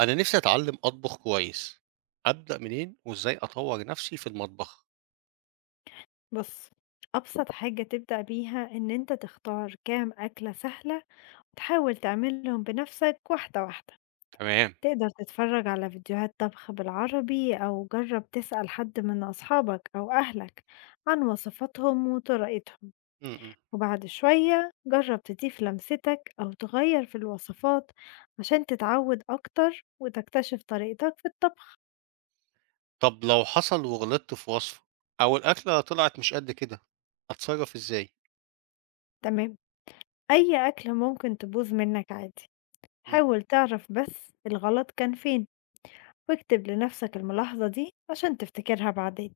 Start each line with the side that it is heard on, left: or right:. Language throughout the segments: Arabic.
right: أنا نفسي أتعلّم أطبخ كويس، أبدأ منين وإزاي أطوّر نفسي في المطبخ؟
left: بُص، أبسط حاجة تبدأ بيها إن أنت تختار كام أكلة سهلة وتحاول تعملهم بنفسك واحدة واحدة.
right: تمام.
left: تقدر تتفرج على فيديوهات طبخ بالعربي أو جرب تسأل حد من أصحابك أو أهلك عن وصفاتهم وطريقتهم،
right: إمم، إمم.
left: وبعد شوية جرب تضيف لمستك أو تغير في الوصفات عشان تتعود أكتر وتكتشف طريقتك في الطبخ،
right: طب لو حصل وغلطت في وصفة أو الأكلة طلعت مش قد كده، أتصرّف إزاي؟
left: تمام؟ أي أكلة ممكن تبوظ منك عادي،
right: إمم،
left: حاول تعرف بس الغلط كان فين. واكتب لنفسك الملاحظة دي عشان تفتكرها بعدين.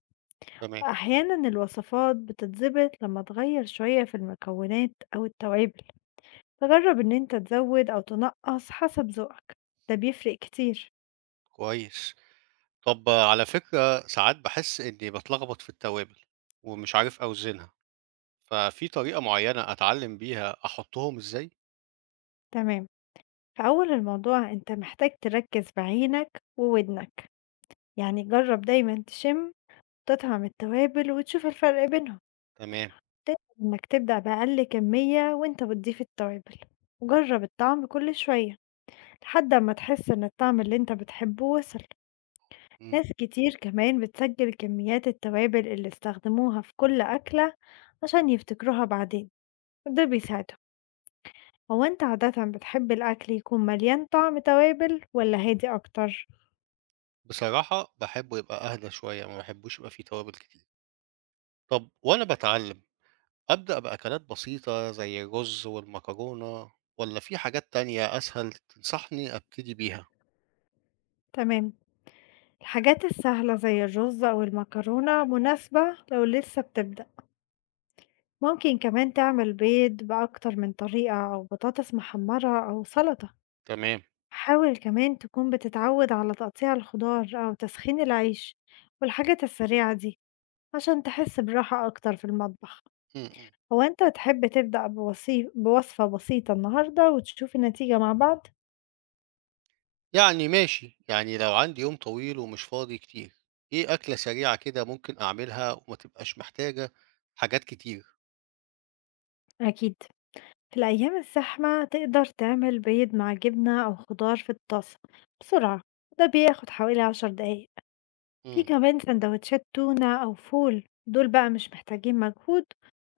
right: تمام،
left: وأحيانا الوصفات بتتظبط لما تغير شوية في المكونات أو التوابل، تجرب إن أنت تزود أو تنقص حسب ذوقك، ده بيفرق كتير.
right: كويس. طب آه، على فكرة ساعات باحس إنّي باتلخبط في التوابل ومش عارف أوزنها، ففي طريقة معيّنة أتعلّم بيها أحطّهم إزاي؟
left: تمام، في أول الموضوع أنت محتاج تركز بعينك وودنك، يعني جرب دايما تشم تطعم التوابل وتشوف الفرق بينهم.
right: تمام،
left: تقدر إنك تبدأ بأقل كمية وأنت بتضيف التوابل وجرب الطعم كل شوية لحد أمّا تحس إن الطعم اللي أنت بتحبه وصل.
right: إمم.
left: ناس كتير كمان بتسجل كميات التوابل اللي استخدموها في كل أكلة عشان يفتكروها بعدين، وده بيساعدهم. هو أنت عادةً بتحب الأكل يكون مليان طعم توابل والّا هادي أكتر؟
right: بصراحة باحبّه يبقى أهدى شوية، ما باحبّوش يبقى فيه توابل كتير. طب وأنا باتعلّم أبدأ بأكلات بسيطة زي الرز والمكرونة والّا في حاجات تانية أسهل تنصحني أبتدي بيها؟
left: تمام، الحاجات السهلة زي الرز أو المكرونة مناسبة لو لسه بتبدأ. ممكن كمان تعمل بيض بأكتر من طريقة أو بطاطس محمرة أو سلطة.
right: تمام،
left: حاول كمان تكون بتتعود على تقطيع الخضار أو تسخين العيش والحاجات السريعة دي عشان تحس براحة أكتر في المطبخ.
right: إمم، إمم.
left: هو أنت تحب تبدأ بوصفة بسيطة النهاردة وتشوف النتيجة مع بعض؟
right: يعني ماشي، يعني لو عندي يوم طويل ومش فاضي كتير، إيه أكلة سريعة كده ممكن أعملها وما تبقاش محتاجة حاجات كتير؟
left: أكيد، في الأيام الزحمة تقدر تعمل بيض مع جبنة أو خضار في الطاسة بسرعة، ده بياخد حوالي 10 دقايق. في
right: إمم،
left: كمان سندوتشات تونة أو فول، دول بقى مش محتاجين مجهود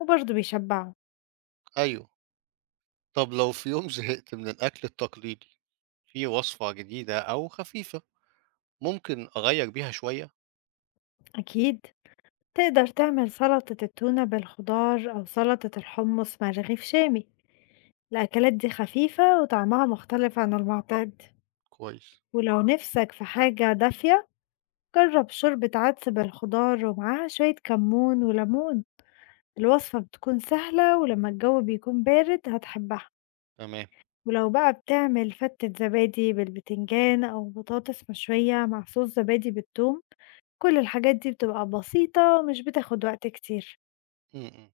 left: وبرضه بيشبعوا.
right: أيوه. طب لو في يوم زهقت من الأكل التقليدي، في وصفة جديدة أو خفيفة ممكن أغيّر بيها شوية؟
left: أكيد تقدر تعمل سلطة التونة بالخضار أو سلطة الحمص مع رغيف شامي، الأكلات دي خفيفة وطعمها مختلف عن المعتاد.
right: كويس،
left: ولو نفسك في حاجة دافية، جرب شوربة عدس بالخضار ومعاها شوية كمون وليمون، الوصفة بتكون سهلة ولما الجو بيكون بارد هتحبها.
right: تمام.
left: ولو بقى بتعمل فتة زبادي بالبتنجان أو بطاطس مشوية مع صوص زبادي بالثوم، كل الحاجات دي بتبقى بسيطة ومش بتاخد وقت كتير.
right: إمم، إمم.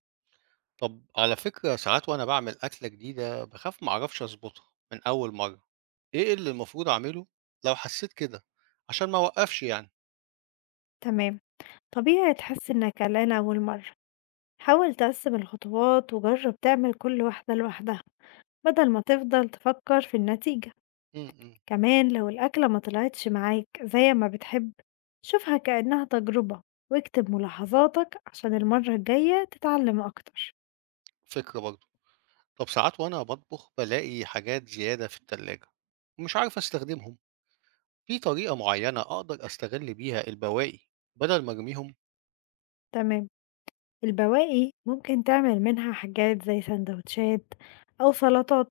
right: طب على فكرة ساعات وأنا باعمل أكلة جديدة باخاف ما أعرفش أظبطها من أول مرة، إيه اللي المفروض أعمله لو حسيت كده عشان ما أوقفش يعني؟
left: تمام، طبيعي تحس إنك قلقان أول مرة. حاول تقسم الخطوات وجرب تعمل كل واحدة لوحدها بدل ما تفضل تفكر في النتيجة.
right: امم امم،
left: كمان لو الأكلة ما طلعتش معاك زي ما بتحب، شوفها كأنها تجربة واكتب ملاحظاتك عشان المرة الجاية تتعلم أكتر.
right: فكرة برضه، طب ساعات وأنا بطبخ بلاقي حاجات زيادة في التلاجة ومش عارف أستخدمهم، في طريقة معينة أقدر أستغل بيها البواقي بدل ما أرميهم؟
left: تمام، البواقي ممكن تعمل منها حاجات زي سندوتشات أو سلطات.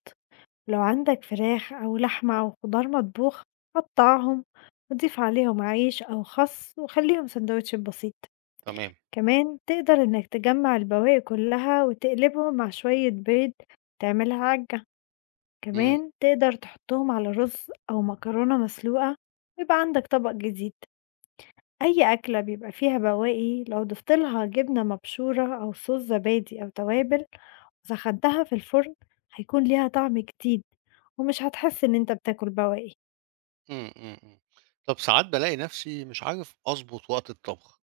left: لو عندك فراخ أو لحمة أو خضار مطبوخ، قطعهم وضيف عليهم عيش أو خس وخليهم سندوتش بسيط.
right: تمام،
left: كمان تقدر إنك تجمع البواقي كلها وتقلبهم مع شوية بيض تعملها عجة.
right: امم
left: كمان تقدر تحطهم على رز أو مكرونة مسلوقة ويبقى عندك طبق جديد. أي أكلة بيبقى فيها بواقي لو ضفت لها جبنة مبشورة أو صوص زبادي أو توابل وسخنتها في الفرن، هيكون ليها طعم جديد، ومش هتحس إن أنت بتاكل بواقي.
right: امم امم امم. طب ساعات بلاقي نفسي مش عارف أظبط وقت الطبخ،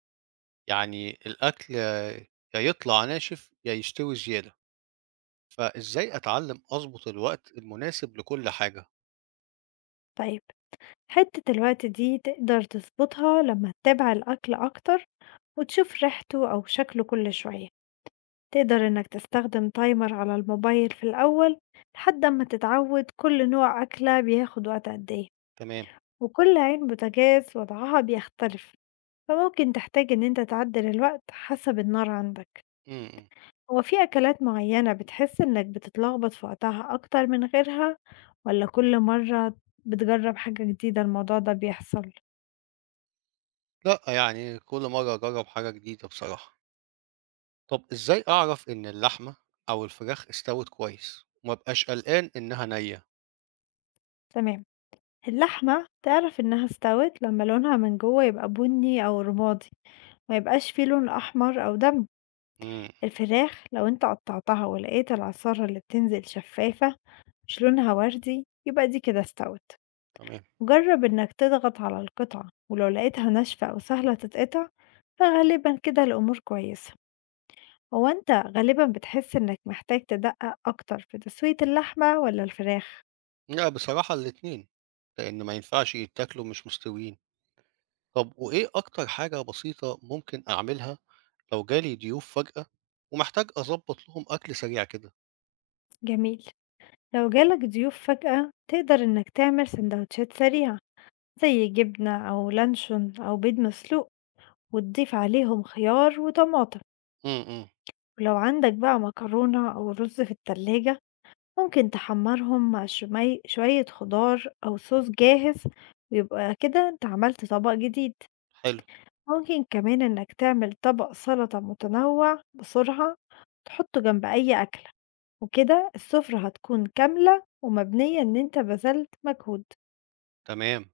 right: يعني الأكل يا يطلع ناشف يا يستوي زيادة. فإزاي أتعلم أضبط الوقت المناسب لكل حاجة؟
left: طيب، حتة الوقت دي تقدر تظبطها لما تتابع الأكل أكتر وتشوف ريحته أو شكله كل شوية. تقدر إنك تستخدم تايمر على الموبايل في الأول لحد ما تتعود كل نوع أكلة بياخد وقت قد إيه.
right: تمام.
left: وكل عين بوتاجاز وضعها بيختلف، فممكن تحتاج إن أنت تعدل الوقت حسب النار عندك.
right: إمم، إمم.
left: هو في أكلات معينة بتحس إنك بتتلخبط في وقتها أكتر من غيرها، ولا كل مرة بتجرب حاجة جديدة الموضوع ده بيحصل؟
right: لأ، يعني كل مرّة أجرّب حاجة جديدة بصراحة. طب إزاي أعرف إن اللحمة أو الفراخ استوت كويس وما أبقاش قلقان إنها نيّة؟
left: تمام، اللحمة تعرف إنها استوت لما لونها من جوه يبقى بني أو رمادي، ما يبقاش فيه لون أحمر أو دم.
right: إمم، إمم،
left: الفراخ لو أنت قطعتها ولقيت العصارة اللي بتنزل شفافة مش لونها وردي، يبقى دي كده استوت.
right: تمام.
left: جرب إنك تضغط على القطعة ولو لقيتها ناشفة أو سهلة تتقطع، فغالبا كده الأمور كويسة. هو أنت غالبا بتحس إنك محتاج تدقق أكتر في تسوية اللحمة ولا الفراخ؟
right: لأ، بصراحة الاتنين، لإن ما ينفعش يتاكلوا مش مستويين. طب وإيه أكتر حاجة بسيطة ممكن أعملها لو جالي ضيوف فجأة ومحتاج أضبّط لهم أكل سريع كده؟
left: جميل، لو جالك ضيوف فجأة تقدر إنك تعمل سندوتشات سريعة زي جبنة أو لانشون أو بيض مسلوق، وتضيف عليهم خيار وطماطم.
right: إمم، إمم،
left: ولو عندك بقى مكرونة أو رز في التلاجة، ممكن تحمّرهم مع شومي شوية خضار أو صوص جاهز، ويبقى كده أنت عملت طبق جديد.
right: حلو،
left: ممكن كمان إنك تعمل طبق سلطة متنوع بسرعة تحطّه جنب أي أكلة، وكده السفرة هتكون كاملة ومبنية إن أنت بذلت مجهود.
right: تمام.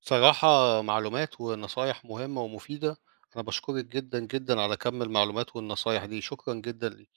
right: صراحة معلومات ونصايح مهمة ومفيدة. أنا باشكرِك جدًا، جدًا على كم المعلومات والنصايح دي، شكرًا جدًا ليكِ.